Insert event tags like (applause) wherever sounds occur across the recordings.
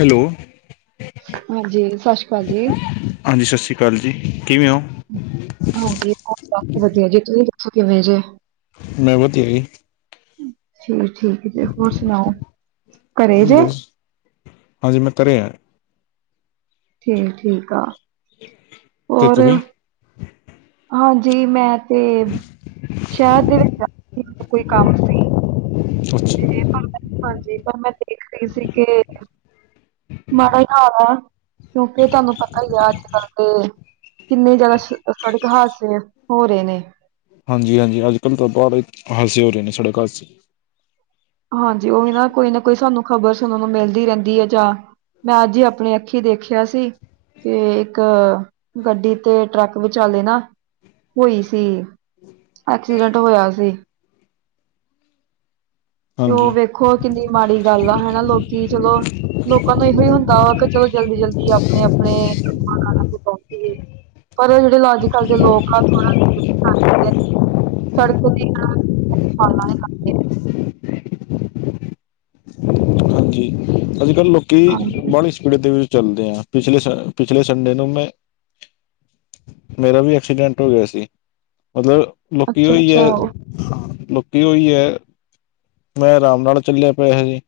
Hello ਹਾਂਜੀ ਸਾਸ਼ੀ ਕਾਲ ਜੀ। ਹਾਂਜੀ ਸ਼ਸੀ ਕਾਲ ਜੀ, ਕਿਵੇਂ ਓਂ? ਹਾਂਜੀ। ਬਸ ਵਧੀਆ ਜੀ, ਤੁਹੀ ਦੱਸੋ ਕਿਵੇਂ ਜੇ? ਮੈਂ ਵਧੀਆ ਈ। ਠੀਕ ਠੀਕ ਜੇ, ਹੋਰ ਸੁਨਾਓ ਘਰੇ ਜੇ? ਬਸ ਹਾਂਜੀ ਮੈਂ ਘਰੇ ਆਂ। ਠੀਕ ਠੀਕ ਆ। (unintelligible) ਹੋਰ ਤੁਸੀਂ? ਹਾਂਜੀ ਮੈਂ। ਤੇ, ਸ਼ਹਿਰ ਦੇ ਵਿੱਚ (unintelligible) ਕੋਈ ਕੰਮ ਸੀ। ਅੱਛਾ ਤੇ ਪਰ ਹਾਂਜੀ ਪਰ ਮੈਂ ਦੇਖ ਰਹੀ ਸੀ ਕੇ ਮਾੜਾ ਈ ਹਾਲ ਆ, ਕਿਓਕੇ ਤਾਨੂੰ ਪਤਾ ਈ ਆ ਅੱਜ-ਕੱਲ ਤੇ ਕਿੰਨੇ ਜਾਦਾ ਸ ਸੜਕ ਹਾਦਸੇ ਹੋ ਰਹੇ ਨੇ। ਹਾਂਜੀ-ਹਾਂਜੀ ਅੱਜ-ਕੱਲ ਤਾ ਬੜੇ ਹਾਦਸੇ ਹੋ ਰਹੇ ਨੇ ਸੜਕ ਹਾਦਸੇ। ਹਾਂਜੀ ਓਹੀ ਨਾ ਕੋਈ ਨਾ ਕੋਈ ਸਾਨੂੰ ਖ਼ਬਰ ਸੁਨਨ ਨੂੰ ਮਿਲਦੀ ਰਹਿੰਦੀ ਏ ਜਾਂ ਮੈਂ ਅੱਜ ਈ ਆਪਨੇ ਅੱਖੀ ਦੇਖਿਆ ਸੀ। ਕੇ ਇੱਕ, ਗੱਡੀ ਤੇ ਟਰੱਕ ਵਿਚਾਲੇ ਨਾ ਹੋਈ ਸੀ, ਐਕਸੀਡੈਟ ਹੋਇਆ ਸੀ। ਤੇ ਉਹ ਹਾਂਜੀ ਵੇਖੋ ਕਿੰਨੀ ਮਾੜੀ ਗੱਲ ਆ ਹੈਨਾ ਲੋਕੀ ਚਲੋ, ਲੋਕਾਂ ਨੂੰ ਏਹੋ ਈ ਹੁੰਦਾ ਵਾ ਕਿ ਚਲੋ ਜਲਦੀ-ਜਲਦੀ ਆਪਣੇ-ਆਪਣੇ ਕੰਮਾਂ-ਕਾਰਾਂ ਤੇ ਪਹੁੰਚੀਏ। ਪਰ ਐ ਜਿਹੜੇ ਅੱਜ-ਕੱਲ ਦੇ ਲੋਕ ਆ ਥੋੜਾ (unintelligible) ਸੜਕ ਦੀਆਂ (unintelligible) ਜੀ ਅੱਜ-ਕੱਲ ਲੋਕੀ ਹਾਂਜੀ ਬਾਲੀ ਸਪੀਡ ਦੇ ਵਿੱਚ ਚੱਲਦੇ ਐ। ਪਿਛਲੇ ਪਿਛਲੇ ਸੰਡੇ ਨੂੰ ਮੈਂ ਮੇਰਾ ਵੀ, ਐਕਸੀਡੈਂਟ ਹੋ ਗਿਆ ਸੀ। ਮਤਲਬ, ਲੋਕੀ ਅੱਛਾ ਓਈ ਐ, ਅੱਛਾ ਲੋਕੀ ਓਈ ਐ ਮੈਂ, ਆਰਾਮ ਨਾਲ ਚੱਲੇ ਪਿਆ ਜੀ।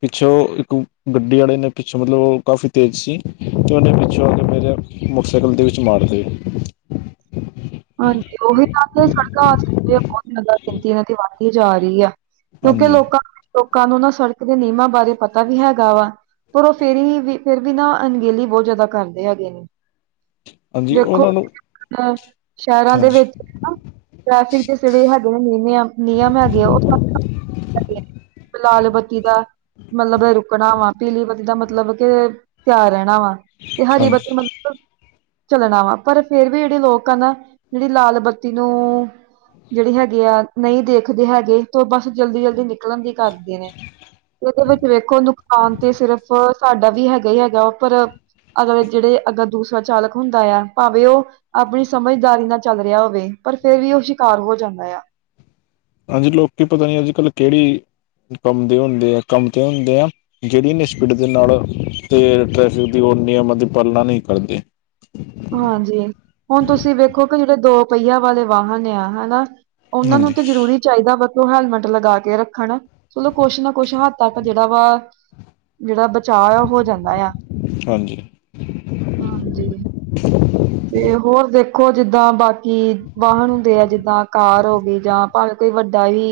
ਪਿੱਛੋ, ਇੱਕ ਗੱਡੀ ਆਲੇ ਨੇ, ਪਿੱਛੋ ਮਤਲਬ, ਉਹ ਕਾਫੀ ਤੇਜ਼ ਸੀ, ਤੇ ਉਹਨੇ ਪਿੱਛੋ ਆ ਕੇ, ਫੇਰ ਮੋਟਰਸਾਈਕਲ ਦੇ ਵਿੱਚ ਮਾਰਤੇ ਹਾਂਜੀ, ਉਹੀ ਤਾਂ ਸੜਕ ਹਾਦਸੇ ਦੀਆਂ ਬਹੁਤ ਜਿਆਦਾ ਗਿਣਤੀ, ਇਨਾਂ ਦੀ ਵੱਧਦੀ ਜਾ ਰਹੀ ਐ। ਕਿਉਕਿ ਹਾਂਜੀ ਲੋਕਾਂ, ਲੋਕਾਂ ਨੂੰ ਨਾ ਸੜਕ ਦੇ ਨਿਯਮਾਂ ਬਾਰੇ ਪਤਾ ਵੀ ਹੈਗਾ ਵਾ। ਪਰ ਉਹ ਫੇਰ ਵੀ, ਫੇਰ ਵੀ ਨਾ, ਅਣਗਹਿਲੀ ਬਹੁਤ ਜਿਆਦਾ ਕਰਦੇ ਹੈਗੇ ਨੇ। ਹਾਂਜੀ, ਵੇਖੋ ਓਨਾਂ ਨੂੰ ਅ ਸ਼ਹਿਰਾਂ ਦੇ ਹਾਂਜੀ ਵਿੱਚ ਹਨਾ, ਟ੍ਰੈਫਿਕ ਦੇ ਜਿਹੜੇ ਹੈਗੇ ਨੇ ਨਿਯ ਨਿਯਮ ਹੈਗੇ ਆ ਉਹ ਸਾਰੇ ਹੈਗੇ (inaudible) ਲਾਲ ਬੱਤੀ ਦਾ ਮਤਲਬ ਰੁਕਣਾ ਵਾ, ਪੀਲੀ ਬੱਤੀ ਦਾ ਮਤਲਬ ਕੇ ਤਿਆਰ ਰਹਿਣਾ ਵਾ। ਤੇ ਹਰੀ ਹਾਂਜੀ ਬੱਤੀ ਮੰਤਲਬ ਚੱਲਣਾ ਵਾ, ਪਰ ਫੇਰ ਵੀ ਜਿਹੜੇ ਲੋਕ ਆ ਨਾ ਜਿਹੜੀ, ਲਾਲ ਬੱਤੀ ਨੂੰ ਜਿਹੜੀ ਹੈਗੀ ਆ, ਨਹੀਂ ਦੇਖਦੇ ਹੈਗੇ ਤੇ ਬਸ ਜਲਦੀ, ਜਲਦੀ ਨਿ ਨਿਕਲਣ ਦੀ ਕਰਦੇ ਨੇ, ਉਹਦੇ ਵਿੱਚ ਵੇਖੋ ਨੁਕਸਾਨ ਤੇ ਸਿਰਫ ਤੁਹਾਡਾ ਵੀ, ਹੈਗਾ ਹੀ ਹੈਗਾ ਉਪਰ ਅਗਲੇ ਜਿਹੜੇ, ਅੱਗੇ ਦੂਸਰਾ ਚਾਲਕ ਹੁੰਦਾ ਆ, ਭਾਵੇਂ ਉਹ ਆਪਣੀ ਸਮਝ ਦਾਰੀ ਨਾਲ ਚਲ ਰਿਹਾ ਹੋਵੇ, ਪਰ ਫੇਰ ਵੀ ਉਹ ਸ਼ਿਕਾਰ ਹੋ ਜਾਂਦਾ ਆ। ਹਾਂਜੀ, ਲੋਕ ਪਤਾ ਨੀ ਅੱਜ- ਕੱਲ ਕਿਹੜੀ ਕੰਮ ਦੇ ਹੁੰਦੇ ਆ ਕੰਮ ਤੇ ਹੁੰਦੇ ਆ। ਜਿਹੜੀ ਏਨੀ ਸਪੀਡ ਦੇ ਨਾਲ ਤੇ, ਟ੍ਰੈਫਿਕ ਦੀ ਉਹ ਨਿਯਮਾਂ ਦੀ ਪਾਲਣਾ ਨਹੀਂ ਕਰਦੇ। (inaudible) ਹਾਂਜੀ, ਹੁਣ ਤੁਸੀਂ ਵੇਖੋ ਕਿ, ਜਿਹੜੇ ਦੋ ਪਹੀਆਂ ਵਾਲੇ ਵਾਹਨ ਆ ਹਨਾ। ਉਹਨਾਂ ਨੂੰ ਹਾਂਜੀ ਤੇ ਜ਼ਰੂਰੀ ਚਾਹੀਦਾ ਵਾ, ਕਿ ਉਹ ਹੈਲਮਟ ਲਗਾ ਕੇ ਰੱਖਣ ਚਲੋ ਕੁਛ ਨਾ ਕੁਛ ਹੱਦ ਤੱਕ, ਜਿਹੜਾ ਵਾ ਜਿਹੜਾ ਬਚਾਅ ਆ, ਉਹ ਹੋ ਜਾਂਦਾ ਆ, ਹਾਂਜੀ ਹਾਂਜੀ। ਤੇ, ਹੋਰ ਦੇਖੋ ਜਿੱਦਾਂ ਬਾਕੀ ਕਿ ਵਾਹਨ ਹੁੰਦੇ ਆ, ਜਿੱਦਾਂ ਕਾਰ ਹੋ ਗਈ ਜਾਂ ਭਾਵੇਂ ਕੋਈ ਵੱਡਾ ਹੀ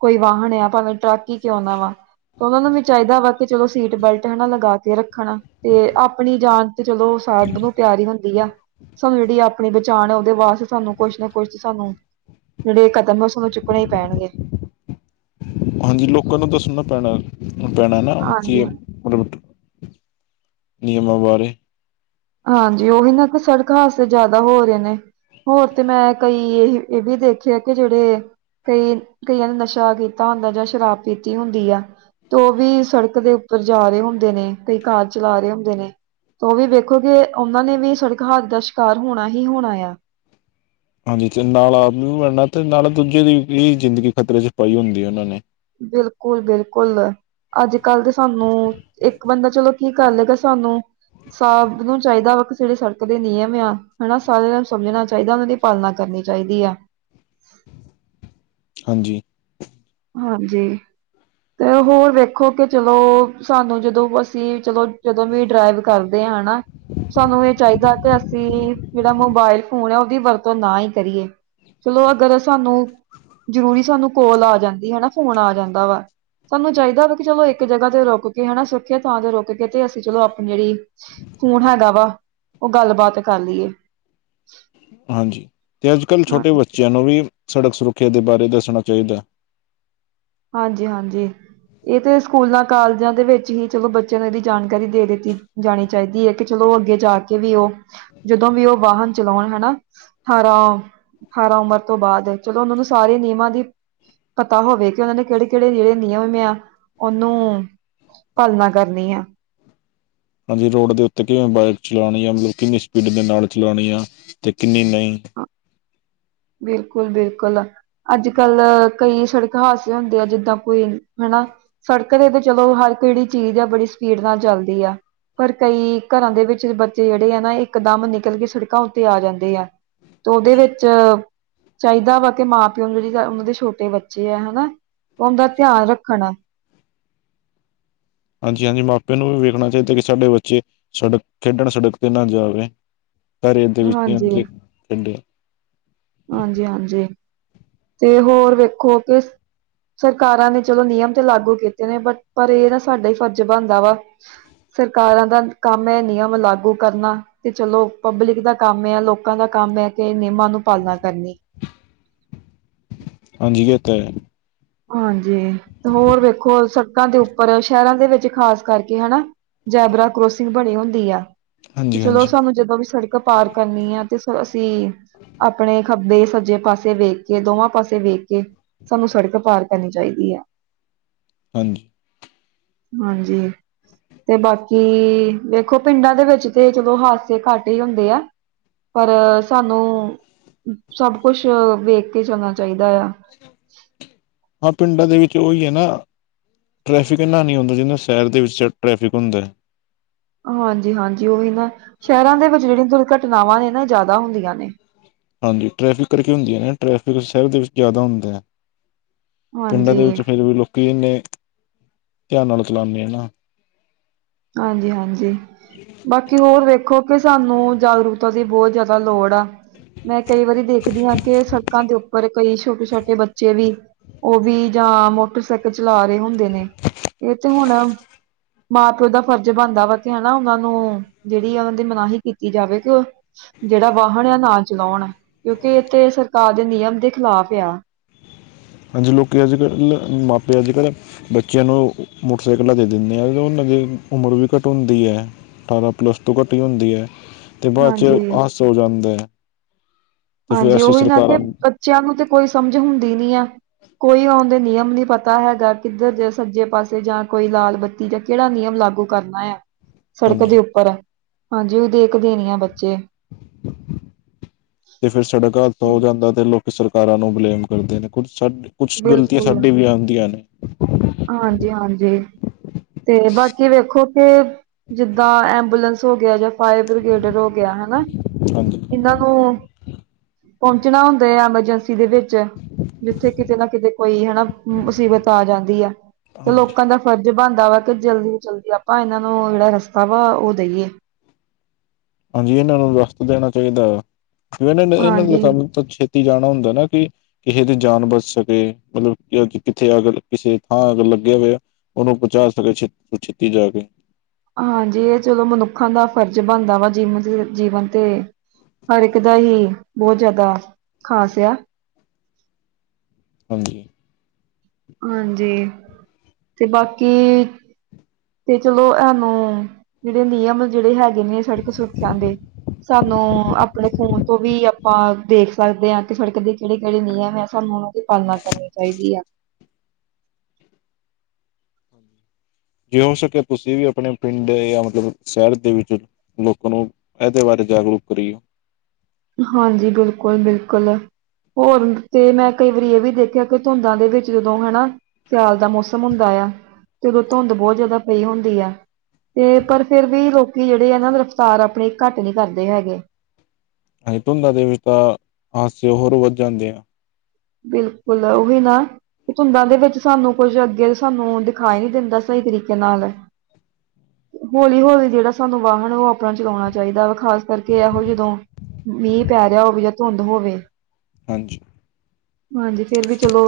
ਕੋਈ ਵਾਹਨ ਆ, ਭਾਵੇਂ ਟਰੱਕ ਹੀ ਕਿਉਂ ਨਾ ਵਾ ਤੇ ਉਹਨਾਂ ਨੂੰ ਵੀ, ਚਾਹੀਦਾ ਵਾ, ਕਿ ਚਲੋ ਸੀਟ ਬੈਲਟ ਹੈਨਾ ਲੱਗਾ ਕੇ ਰੱਖਣ ਤੇ ਆਪਣੀ ਜਾਨ ਤੇ, ਚਲੋ ਸਭ ਨੂੰ ਪਿਆਰੀ ਹੁੰਦੀ। ਦੀ, ਆ, ਸਾਨੂੰ ਜਿਹੜੀ ਆਪਣੀ ਪਹਿਚਾਣ ਆ, ਉਹਦੇ ਵਾਸਤੇ ਸਾਨੂੰ ਕੁਛ ਨਾ ਕੁਛ ਤੇ ਸਾਨੂੰ ਜਿਹੜੇ, ਕਦਮ ਉਸ ਨੂੰ ਚੁੱਕਣੇ ਹੀ ਪੈਣਗੇ। ਹਾਂਜੀ, ਲੋਕਾਂ ਨੂੰ ਦੱਸਣਾ ਪੈਣਾ, ਪੈਣਾ ਨਾ ਜੇ ਹਾਂਜੀ ਮਤਲਬ, ਨਿਯਮਾਂ ਬਾਰੇ ਹਾਂਜੀ, ਉਹ ਵੀ ਨਾ, ਕਿ ਸੜਕ ਹਾਦਸੇ ਜ਼ਿਆਦਾ ਹੋ ਰਹੇ ਨੇ। ਹੋਰ ਤੇ, ਮੈਂ ਕਈ ਇਹ, ਇਹ ਵੀ ਦੇਖਿਆ ਕਿ ਜਿਹੜੇ ਕਈ, ਕਈਆਂ ਨੇ ਨਸ਼ਾ ਕੀਤਾ ਹੁੰਦਾ, ਜਾਂ ਸ਼ਰਾਬ ਪੀਤੀ ਹੁੰਦੀ ਆ। ਤੇ, ਉਹ ਵੀ ਸੜਕ ਦੇ ਉੱਪਰ ਜਾ ਰਹੇ ਹੁੰਦੇ ਨੇ, ਕਈ ਕਾਰ ਚਲਾ ਰਹੇ ਹੁੰਦੇ ਨੇ, ਤੇ ਉਹ ਵੀ ਵੇਖ ਖੋ, ਕਿ ਉਹਨਾਂ ਨੇ ਵੀ ਸੜਕ ਹਾਦਸੇ ਦਾ ਸ਼ਿਕਾਰ, ਹੋਣਾ ਹੀ ਹੋਣਾ ਆ। ਹਾਂਜੀ, ਤੇ ਨਾਲ ਆਪ ਵੀ ਮਰਨਾ, ਤੇ ਨਾਲੇ ਦੂਜੇ ਦੀ ਵੀ ਜ਼ਿੰਦਗੀ ਖ਼ਤਰੇ ਚ, ਪਾਈ ਹੁੰਦੀ ਉਹਨਾਂ ਨੇ। ਬਿਲਕੁਲ, ਬਿਲਕੁਲ। ਅੱਜ -ਕੱਲ੍ਹ ਤੇ ਸਾਨੂੰ, ਇੱਕ ਬੰਦਾ ਚੱਲੋ ਕੀ ਕਰ ਲਏਗਾ ਸਾਨੂੰ ਸਭ ਨੂੰ ਚਾਹੀਦਾ ਵਾ, ਕਿ ਜਿਹੜੇ ਸੜਕ ਦੇ ਨਿਯਮ ਆ ਹਨਾ, ਸਾਰਿਆਂ ਨੂੰ ਸਮਝਣਾ ਚਾਹੀਦਾ ਉਹਨਾਂ ਦੀ ਪਾਲਣਾ, ਕਰਨੀ ਚਾਹੀਦੀ ਆ। ਹਾਂਜੀ। ਹਾਂਜੀ। ਤੇ ਹੋਰ ਵੇਖੋ, ਕਿ ਚਲੋ ਸਾਨੂੰ ਜਦੋਂ ਅਸੀਂ ਚਲੋ, ਜਦੋਂ ਵੀ ਡਰਾਈਵ ਕਰਦੇ ਆ, ਹਨਾ ਸਾਨੂੰ ਇਹ ਚਾਹੀਦਾ ਕਿ ਅਸੀਂ, ਜਿਹੜਾ ਮੋਬਾਇਲ ਫੋਨ ਹੈ ਉਹਦੀ ਵਰਤੋਂ ਨਾ ਹੀ ਕਰੀਏ। ਚਲੋ ਅਗਰ ਸਾਨੂੰ, ਜ਼ਰੂਰੀ ਸਾਨੂੰ ਕੋਲ ਆ ਜਾਂਦੀ ਹਨਾ ਫੋਨ ਆ ਜਾਂਦਾ ਵਾ ਸਾਨੂੰ ਚਾਹੀਦਾ ਵਾ ਕਿ ਚਲੋ ਇੱਕ ਜਗ੍ਹਾ ਤੇ ਰੁਕ ਕੇ ਹਨਾ ਸੁਰੱਖਿਆਤ ਥਾਂ ਤੇ ਰੁਕ ਕੇ ਤੇ ਅਸੀਂ ਚਲੋ ਆਪਣੀ ਜਿਹੜੀ ਫੋਨ ਹੈਗਾ ਵਾ, ਉਹ ਗੱਲਬਾਤ ਕਰ ਲਈਏ। ਹਾਂਜੀ, ਤੇ ਅੱਜ ਕੱਲ੍ਹ ਛੋਟੇ ਬੱਚਿਆਂ ਨੂੰ ਵੀ ਸੜਕ ਸੁਰੱਖਿਆ ਦੇ ਬਾਰੇ ਦੱਸਣਾ ਚਾਹੀਦਾ। ਹਾਂਜੀ-ਹਾਂਜੀ। ਇਹ ਤੇ ਸਕੂਲਾਂ ਕਾਲਜਾਂ ਦੇ ਵਿੱਚ ਹੀ ਚਲੋ ਬੱਚਿਆਂ ਨੂੰ ਇਹਦੀ ਜਾਣਕਾਰੀ ਦੇ ਦਿੱਤੀ ਜਾਣੀ ਚਾਹੀਦੀ ਹੈ ਕਿ ਚਲੋ ਅੱਗੇ ਜਾ ਕੇ ਵੀ ਉਹ ਜਦੋਂ ਵੀ ਉਹ ਵਾਹਨ ਚਲਾਉਣ ਹਨਾ ਅਠਾਰਾਂ ਅਠਾਰਾਂ ਉਮਰ ਤੋਂ ਬਾਅਦ ਚਲੋ ਉਹਨਾਂ ਨੂੰ ਸਾਰੇ ਨਿਯਮਾਂ ਦੀ ਪਤਾ ਹੋਵੇ ਕਿ ਉਹਨਾਂ ਦੇ ਕਿਹੜੇ ਕਿਹੜੇ ਜਿਹੜੇ ਨਿਯਮ ਆ ਉਹਨੂੰ ਪਾਲਣਾ ਕਰਨੀ ਆ ਹਾਂ ਜੀ ਰੋਡ ਦੇ ਉੱਤੇ ਕਿਵੇਂ ਬਾਈਕ ਚਲਾਉਣੀ ਆ। ਕਿੰਨੀ ਸਪੀਡ ਦੇ ਨਾਲ ਚਲਾਉਣੀ ਆ ਤੇ ਕਿੰਨੀ ਨਹੀਂ। ਬਿਲਕੁਲ ਬਿਲਕੁਲ। ਅੱਜ ਕੱਲ ਕਈ ਸੜਕ ਹਾਦਸੇ ਹੁੰਦੇ ਆ। ਜਿੱਦਾਂ ਕੋਈ ਹੈਨਾ। ਸੜਕ ਤੇ ਤੇ ਚਲੋ ਹਰ ਇੱਕ ਜਿਹੜੀ ਚੀਜ਼ ਆ ਬੜੀ ਸਪੀਡ ਨਾਲ ਚੱਲਦੀ ਆ। ਪਰ ਕਈ ਘਰਾਂ ਦੇ ਵਿੱਚ ਬੱਚੇ ਜਿਹੜੇ ਆ ਨਾ। ਇਕ ਦਮ ਨਿਕਲ ਕੇ ਸੜਕਾਂ ਉੱਤੇ ਆ ਜਾਂਦੇ ਆ। ਉਹਦੇ ਵਿੱਚ। ਚਾਹੀਦਾ ਵਾ ਕਿ ਮਾਂ ਪਿਓ ਨੂੰ ਜਿਹੜੇ ਉਹਨਾਂ ਦੇ ਛੋਟੇ ਬੱਚੇ ਆ ਹੈ ਨਾ ਉਹਦਾ ਧਿਆਨ ਰੱਖਣ। ਹਾਂਜੀ ਹਾਂਜੀ ਮਾਪੇ ਨੂੰ ਵੀ ਵੇਖਣਾ ਚਾਹੀਦਾ ਕਿ ਸਾਡੇ ਬੱਚੇ ਸੜਕ ਖੇਡਣ ਸੜਕ ਤੇ ਨਾ ਜਾਵੇ ਘਰੇ ਦੇ ਵਿੱਚ ਹੀ ਹਾਂਜੀ ਹੁੰਦੇ ਪਿੰਡੇ। ਹਾਂ ਜੀ ਹਾਂ ਜੀ ਤੇ ਹੋਰ ਵੇਖੋ ਕਿਸ। ਸਰਕਾਰਾਂ ਨੇ ਚਲੋ ਨਿਯਮ ਤੇ ਲਾਗੂ ਕੀਤੇ ਨੇ ਬਟ ਪਰ ਇਹ ਨਾ ਸਾਡਾ ਹੀ ਫਰਜ਼ ਬਣਦਾ ਵਾ। ਸਰਕਾਰਾਂ ਦਾ ਕੰਮ ਹੈ- ਨਿਯਮ ਲਾਗੂ ਕਰਨਾ। ਤੇ ਚਲੋ ਪਬਲਿਕ ਦਾ ਕੰਮ ਹੈ। ਲੋਕਾਂ ਦਾ ਕੰਮ ਹੈ ਕਿ ਨਿਯਮਾਂ ਨੂੰ ਪਾਲਣਾ ਕਰਨੀ। ਹਾਂਜੀ ਇਹ ਤਾਂ ਹੈ। ਹਾਂਜੀ ਤੇ ਹੋਰ ਵੇਖੋ ਸੜਕਾਂ ਦੇ ਉੱਪ। ਪਰ ਸ਼ਹਿਰਾਂ ਦੇ ਵਿੱਚ ਖ਼ਾਸ ਕਰਕੇ ਹੈ ਨਾ ਜੈਬਰਾ ਕਰੋਸਿੰਗ ਬਣੀ ਹੁੰਦੀ ਆ। ਹਾਂਜੀ ਚਲੋ ਹਾਂਜੀ ਸਾਨੂੰ ਜਦੋਂ ਵੀ ਸੜਕ ਪਾਰ ਕਰਨੀ ਹੈ ਤੇ ਅਸੀਂ। ਆਪਣੇ ਖੱਬੇ ਸੱਜੇ ਪਾਸੇ ਵੇਖ ਕੇ ਦੋਵਾਂ ਪਾਸੇ ਵੇਖ ਕੇ ਸਾਨੂੰ ਸੜਕ। ਪਾਰ ਕਰਨੀ ਚਾਹੀਦੀ ਹੈ। ਹਾਂਜੀ। ਹਾਂਜੀ। ਤੇ ਬਾਕੀ ਦੇੇਖੋ। ਪਿੰਡਾਂ ਦੇ ਵਿੱਚ ਤੇ ਚਲੋ ਹਾਦਸੇ ਘੱਟ ਹੀ ਹੁੰਦੇ ਆ। ਪਰ ਸਾਨੂੰ ਸਭ ਕੁਝ ਵੇਖ ਕੇ ਚੱਲਣਾ ਚਾਹੀਦਾ ਆ। ਹਾਂ, ਪਿੰਡਾਂ ਦੇ ਵਿੱਚ ਉਹੀ ਹੈ ਨਾ। ਟਰੈਫਿਕ ਇੰਨਾ ਨਹੀਂ ਹੁੰਦਾ। ਜਿੰਨਾ ਸ਼ਹਿਰ ਦੇ ਵਿੱਚ ਟਰੈਫਿਕ ਹੁੰਦਾ। ਹਾਂ ਜੀ ਹਾਂ ਜੀ ਉਹੀ ਨਾ ਸ਼ਹਿਰਾਂ ਦੇ ਵਿੱਚ ਜਿਹੜੀਆਂ ਦੁਰਘਟਨਾਵਾਂ ਨੇ ਨਾ ਜ਼ਿਆਦਾ ਹੁੰਦੀਆਂ ਨੇ। ਹਾਂ ਜੀ ਟਰੈਫਿਕ ਕਰਕੇ ਹੁੰਦੀ ਹੈ ਨਾ ਟਰੈਫਿਕ ਸ਼ਹਿਰ ਦੇ ਵਿੱਚ ਜ਼ਿਆਦਾ ਹੁੰਦਾ ਹੈ। ਪਿੰਡਾਂ ਹਾਂਜੀ ਦੇ ਵਿੱਚ ਫੇਰ ਵੀ ਲੋਕੀ ਇੰਨੇ ਧਿਆਨ ਨਾਲ ਚਲਾਉਂਦੇ ਆ ਨਾ। ਹਾਂਜੀ ਹਾਂਜੀ। ਬਾਕੀ ਹੋਰ ਵੇਖੋ ਕਿ ਸਾਨੂੰ ਜਾਗਰੂਕਤਾ ਦੀ ਬਹੁਤ ਜ਼ਿਆਦਾ ਲੋੜ ਆ। ਮੈਂ ਕਈ ਵਾਰੀ ਦੇਖਦੀ ਹਾਂ ਕਿ ਸੜਕਾਂ ਦੇ ਉੱਪਰ ਕਈ ਛੋਟੇ- ਛੋਟੇ ਬੱਚੇ ਵੀ। ਉਹ ਵੀ ਜਾਂ ਮੋਟਰਸਾਈਕਲ ਚਲਾ ਰਹੇ ਹੁੰਦੇ ਨੇ ਇਹ ਤੇ ਹੁਣ ਮਾਂ। ਉਹਦਾ ਫਰਜ਼ ਬਣਦਾ ਵਾ ਕਿ ਹੈਨਾ ਉਹਨਾਂ ਨੂੰ ਜਿਹੜੀ ਆ ਉਹਨਾਂ ਦੀ ਮਨਾਹੀ ਕੀਤੀ ਜਾਵੇ ਕਿ। ਜਿਹੜਾ ਵਾਹਨ ਆ ਨਾ ਚਲਾਉਣ ਕਿਉਂਕਿ ਇੱਥੇ ਸਰਕਾਰ ਦੇ ਨਿਯਮ ਦੇ ਖਿਲਾਫ ਆ। ਹਾਂ ਜੀ ਲੋਕੀ ਅੱਜ ਕੱਲ੍ਹ ਮਾਪੇ। ਅੱਜ ਕੱਲ੍ਹ। ਬੱਚਿਆਂ ਨੂੰ ਮੋਟਰਸਾਈਕਲਾਂ ਦੇ ਦਿੰਦੇ ਆ। ਉਹਨਾਂ ਦੀ ਉਮਰ ਵੀ ਘੱਟ ਹੁੰਦੀ ਹੈ। ਅਠਾਰਾਂ ਪਲੱਸ ਤੋਂ ਘੱਟ ਹੁੰਦੀ ਹੈ ਤੇ ਬਾਅਦ ਚ ਹਾਂਜੀ ਆਸ ਹੋ ਜਾਂਦਾ ਹੈ। ਅਤੇ ਫਿਰ ਹਾਂਜੀ ਅਸੀਂ ਉਹੀ ਨਾ ਕੇ ਸਰਕਾਰਾਂ ਬੱਚਿਆਂ ਨੂੰ ਤੇ ਕੋਈ ਸਮਝ ਹੁੰਦੀ ਨੀ ਆ। ਕੋਈ ਆਉਣ ਦੇ ਨਿਯਮ ਨਹੀਂ ਪਤਾ ਹੈਗਾ। ਕਿੱਧਰ ਜ ਸੱਜੇ ਪਾਸੇ ਜਾਂ ਕੋਈ ਲਾਲ ਬੱਤੀ। ਜਾਂ ਕਿਹੜਾ ਨਿਯਮ ਲਾਗੂ ਕਰਨਾ ਹੈ? ਸੜਕ ਹਾਂਜੀ ਦੇ ਉੱਪਰ ਹਾਂਜੀ ਉਹ ਦੇਖਦੇ ਨੀ ਆ ਬੱਚੇ। ਤੇ ਫੇਰ ਸਾਡਾ ਘਰ ਹੋ ਜਾਂਦਾ ਤੇ ਲੋਕ। ਸਰਕਾਰਾਂ ਨੂੰ ਬਲੇਮ ਕਰਦੇ ਨੇ ਕੁਝ ਸਾਡ ਕੁਝ ਗਲਤੀਆਂ ਬਿਲਕੁਲ ਸਾਡੀ ਵੀ ਆਉਂਦੀਆਂ ਨੇ। ਹਾਂਜੀ ਹਾਂਜੀ ਤੇ ਬਾਕੀ ਵੇਖੋ ਕੇ। ਜਿੱਦਾਂ ਐਬੂਲੈਂਸ ਹੋ ਗਿਆ ਜਾਂ ਫਾਇਰ ਬ੍ਰਿਗੇਡ ਹੋ ਗਿਆ ਹੈ ਨਾ। ਹਾਂਜੀ। ਇਹਨਾਂ ਨੂੰ ਪਹੁੰਚਣਾ ਹੁੰਦਾ ਆ ਐਮਰਜੈਂਸੀ ਦੇ ਵਿੱਚ। ਜਿੱਥੇ ਕਿਤੇ ਨਾ ਕਿਤੇ ਕੋਈ ਹੈ ਨਾ ਮੁਸੀਬਤ ਆ ਜਾਂਦੀ ਹੈ ਤੇ ਹਾਂਜੀ ਲੋਕਾਂ ਦਾ ਫਰਜ਼। ਜੇ ਬਣਦਾ ਵਾ ਕਿ ਜਲਦੀ ਜਲਦੀ ਆਪਾਂ ਇਹਨਾਂ ਨੂੰ ਜਿਹੜਾ ਰਸਤਾ ਵਾ ਉਹ ਦੇਈਏ। ਹਾਂਜੀ ਇਹਨਾਂ ਨੂੰ ਵਿਸ ਦੇਣਾ ਚਾਹੀਦਾ ਵ ਇਹਨਾਂ ਨੇ ਇਹਨਾਂ ਦਾ ਹਾਂਜੀ ਸਾਨੂੰ ਛ ਜਾਣਾ ਹੁੰਦਾ ਨਾ ਕਿ ਕਿਸੇ ਦੀ ਜਾਨ ਬਚ ਸਕੇ, ਮਤਲਬ ਕਿੱਥੇ ਅਗਰ ਕਿਸੇ ਥਾਂ ਅਗਰ ਲੱਗਿਆ ਹੋਇਆ ਉਹਨੂੰ ਪਹੁੰਚਾ ਸਕੇ ਛੇਤੀ ਤੋਂ ਛੇਤੀ ਜਾ ਕੇ। ਹਾਂਜੀ ਇਹ ਚਲੋ ਮਨੁੱਖਾਂ ਦਾ ਫ਼ਰਜ਼ ਬਣਦਾ ਵਾ ਜੀਵਨ ਜੀਵਨ ਤੇ ਹਰ ਇੱਕ ਦਾ ਹੀ ਬਹੁਤ ਜ਼ਿਆਦਾ, ਖ਼ਾਸ ਆ। ਹਾਂਜੀ ਹਾਂਜੀ, ਤੇ ਬਾਕੀ ਤੇ ਚਲੋ ਇਹਨੂੰ ਜਿਹੜੇ ਨਿਯਮ ਜਿਹੜੇ ਹੈਗੇ ਸੜਕ ਸੁਰੱਖੀਆਂ ਦੇ, ਸਾਨੂੰ ਆਪਣੇ ਫੋਨ ਤੋਂ ਵੀ ਅ ਦੇਖ ਸਕਦੇ ਹਾਂ ਕਿ ਸੜਕ ਦੇ ਕਿਹੜੇ-ਕਿਹੜੇ ਨਿਯਮ ਹੈ ਸਾਨੂੰ ਉਹਨਾਂ ਦੀ ਪਾਲਣਾ ਕਰਨੀ ਚਾਹੀਦੀ ਆ। ਜੇ ਹੋ ਸਕਿਆ ਤੁਸੀਂ ਵੀ ਆਪਣੇ ਪਿੰਡ ਜਾਂ ਮਤਲਬ ਸ਼ਹਿਰ ਦੇ ਵਿੱਚ ਲੋਕਾਂ ਨੂੰ ਇਹਦੇ ਬਾਰੇ ਜਾਗਰੂਕ ਕਰੀਏ। ਹਾਂਜੀ ਬਿਲਕੁਲ-ਬਿਲਕੁਲ। ਹੋਰ ਤੇ ਮੈਂ ਕਈ ਵਾਰੀ ਇਹ ਵੀ ਦੇਖਿਆ ਕਿ ਧੁੰਦਾਂ ਦੇ ਵਿੱਚ ਜਦੋਂ ਹਨਾ ਸਿਆਲ ਦਾ ਮੌਸਮ ਹੁੰਦਾ ਆ, ਤੇ ਉਦੋਂ ਧੁੰਦ ਬਹੁਤ ਜ਼ਿਆਦਾ ਪਈ ਹੁੰਦੀ ਆ। ਤੇ ਪਰ ਫੇਰ ਵੀ ਲੋਕੀ ਜਿਹੜੇ ਆ ਨਾ ਰਫਤਾਰ ਆਪਣੇ ਘੱਟ ਨੀ ਕਰਦੇ ਹੈਗੇ। ਧੁੰਦਾਂ ਦੇ ਵਿੱਚ ਤਾਂ, ਹਾਦਸੇ ਹੋਰ ਵੱਧ ਜਾਂਦੇ ਆ। ਬਿਲਕੁਲ ਉਹੀ ਨਾ, ਧੁੰਦਾਂ ਦੇ ਵਿੱਚ ਸਾਨੂੰ ਕੁੱਝ ਅੱਗੇ ਸਾਨੂੰ ਦਿਖਾਈ ਨੀ ਦਿੰਦਾ ਸਹੀ ਤਰੀਕੇ ਨਾਲ। ਹੂੰ ਹੌਲੀ-ਹੌਲੀ ਜਿਹੜਾ ਸਾਨੂੰ ਵਾਹਨ ਉਹ ਆਪਣਾ ਚਲਾਉਣਾ ਚਾਹੀਦਾ ਵਾ ਖ਼ਾਸ ਕਰਕੇ ਇਹੋ ਜਦੋਂ ਮੀਂਹ ਪੈ ਰਿਹਾ ਹੋਵੇ ਜਾਂ ਧੁੰਦ ਹੋਵੇ ਹਾਂਜੀ ਹਾਂਜੀ ਫੇਰ ਵੀ ਚਲੋ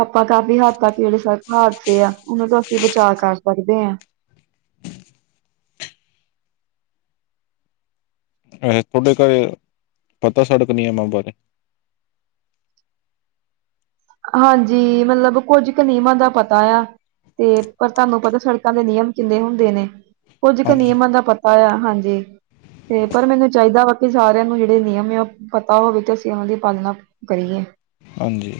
ਆਪਾਂ ਕਾਫ਼ੀ ਹੱਦ ਤੱਕ ਜਿਹੜੇ ਸੜਕ ਹਾਦਸੇ ਆ ਉਹਨਾਂ ਤੋਂ ਅਸੀਂ ਬਚਾਅ ਕਰ ਸਕਦੇ ਹਾਂ। ਵੈਸੇ ਤੁਹਾਡੇ ਘਰ, ਪਤਾ ਸੜਕ ਨਿਯਮਾਂ ਬਾਰੇ? ਹਾਂਜੀ ਮਤਲਬ ਕੁੱਝ ਕੁ ਨਿਯਮਾਂ ਦਾ ਪਤਾ ਆ। ਤੇ ਪਰ ਤੁਹਾਨੂੰ ਪਤਾ ਸੜਕਾਂ ਦੇ ਨਿਯਮ ਕਿੰਨੇ ਹੁੰਦੇ ਨੇ, ਕੁੱਝ ਕੁ ਹਾਂਜੀ ਨਿਯਮਾਂ ਦਾ ਪਤਾ। ਪਤਾ ਆ ਹਾਂਜੀ। ਤੇ ਪਰ ਮੈਨੂੰ ਚਾਹੀਦਾ ਵਾ ਕਿ ਸਾਰਿਆਂ ਨੂੰ ਜਿਹੜੇ ਨਿਯਮ ਆ ਉਹ ਪਤਾ ਹੋਵੇ ਤੇ ਅਸੀਂ ਉਹਨਾਂ ਦੀ ਪਾਲਣਾ ਕਰੀਏ। ਹਾਂਜੀ,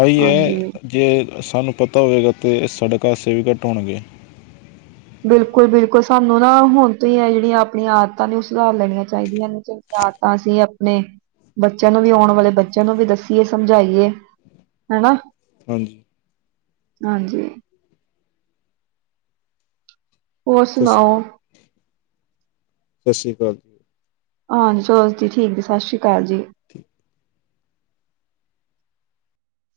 ਆਈ ਏ ਹਾਂਜੀ। ਜੇ ਸਾਨੂੰ ਪਤਾ ਹੋਵੇਗਾ ਤਾਂ ਸੜਕ ਹਾਦਸੇ ਵੀ ਘੱਟ ਹੋਣਗੇ। ਬਿਲਕੁਲ-ਬਿਲਕੁਲ ਸਾਨੂੰ ਨਾ ਹੁਣ ਤੋਂ ਹੀ ਹੈ ਜਿਹੜੀਆਂ ਆਪਣੀਆਂ ਆਦਤਾਂ ਨੇ ਉਹ ਸੁਧਾਰ ਲੈਣੀਆਂ ਚਾਹੀਦੀਆਂ ਨੇ ਚੰਗੀਆ ਆਦਤਾਂ ਤਾਂ ਅਸੀਂ ਆਪਣੇ, ਬੱਚਿਆਂ ਨੂੰ ਵੀ ਆਉਣ ਵਾਲੇ ਬੱਚਿਆਂ ਨੂੰ ਵੀ ਦੱਸੀਏ ਸਮਝਾਈਏ। ਹਨਾ ਹਾਂਜੀ ਹਾਂਜੀ ਹੋਰ ਸਤਿ ਸੁਣਾਓ? ਸਤ ਸ਼੍ਰੀ ਅਕਾਲ। ਹਾਂਜੀ, ਚਲੋ ਜੀ, ਠੀਕ ਜੀ, ਸਤਿ ਸ੍ਰੀ ਅਕਾਲ ਜੀ। ਠੀ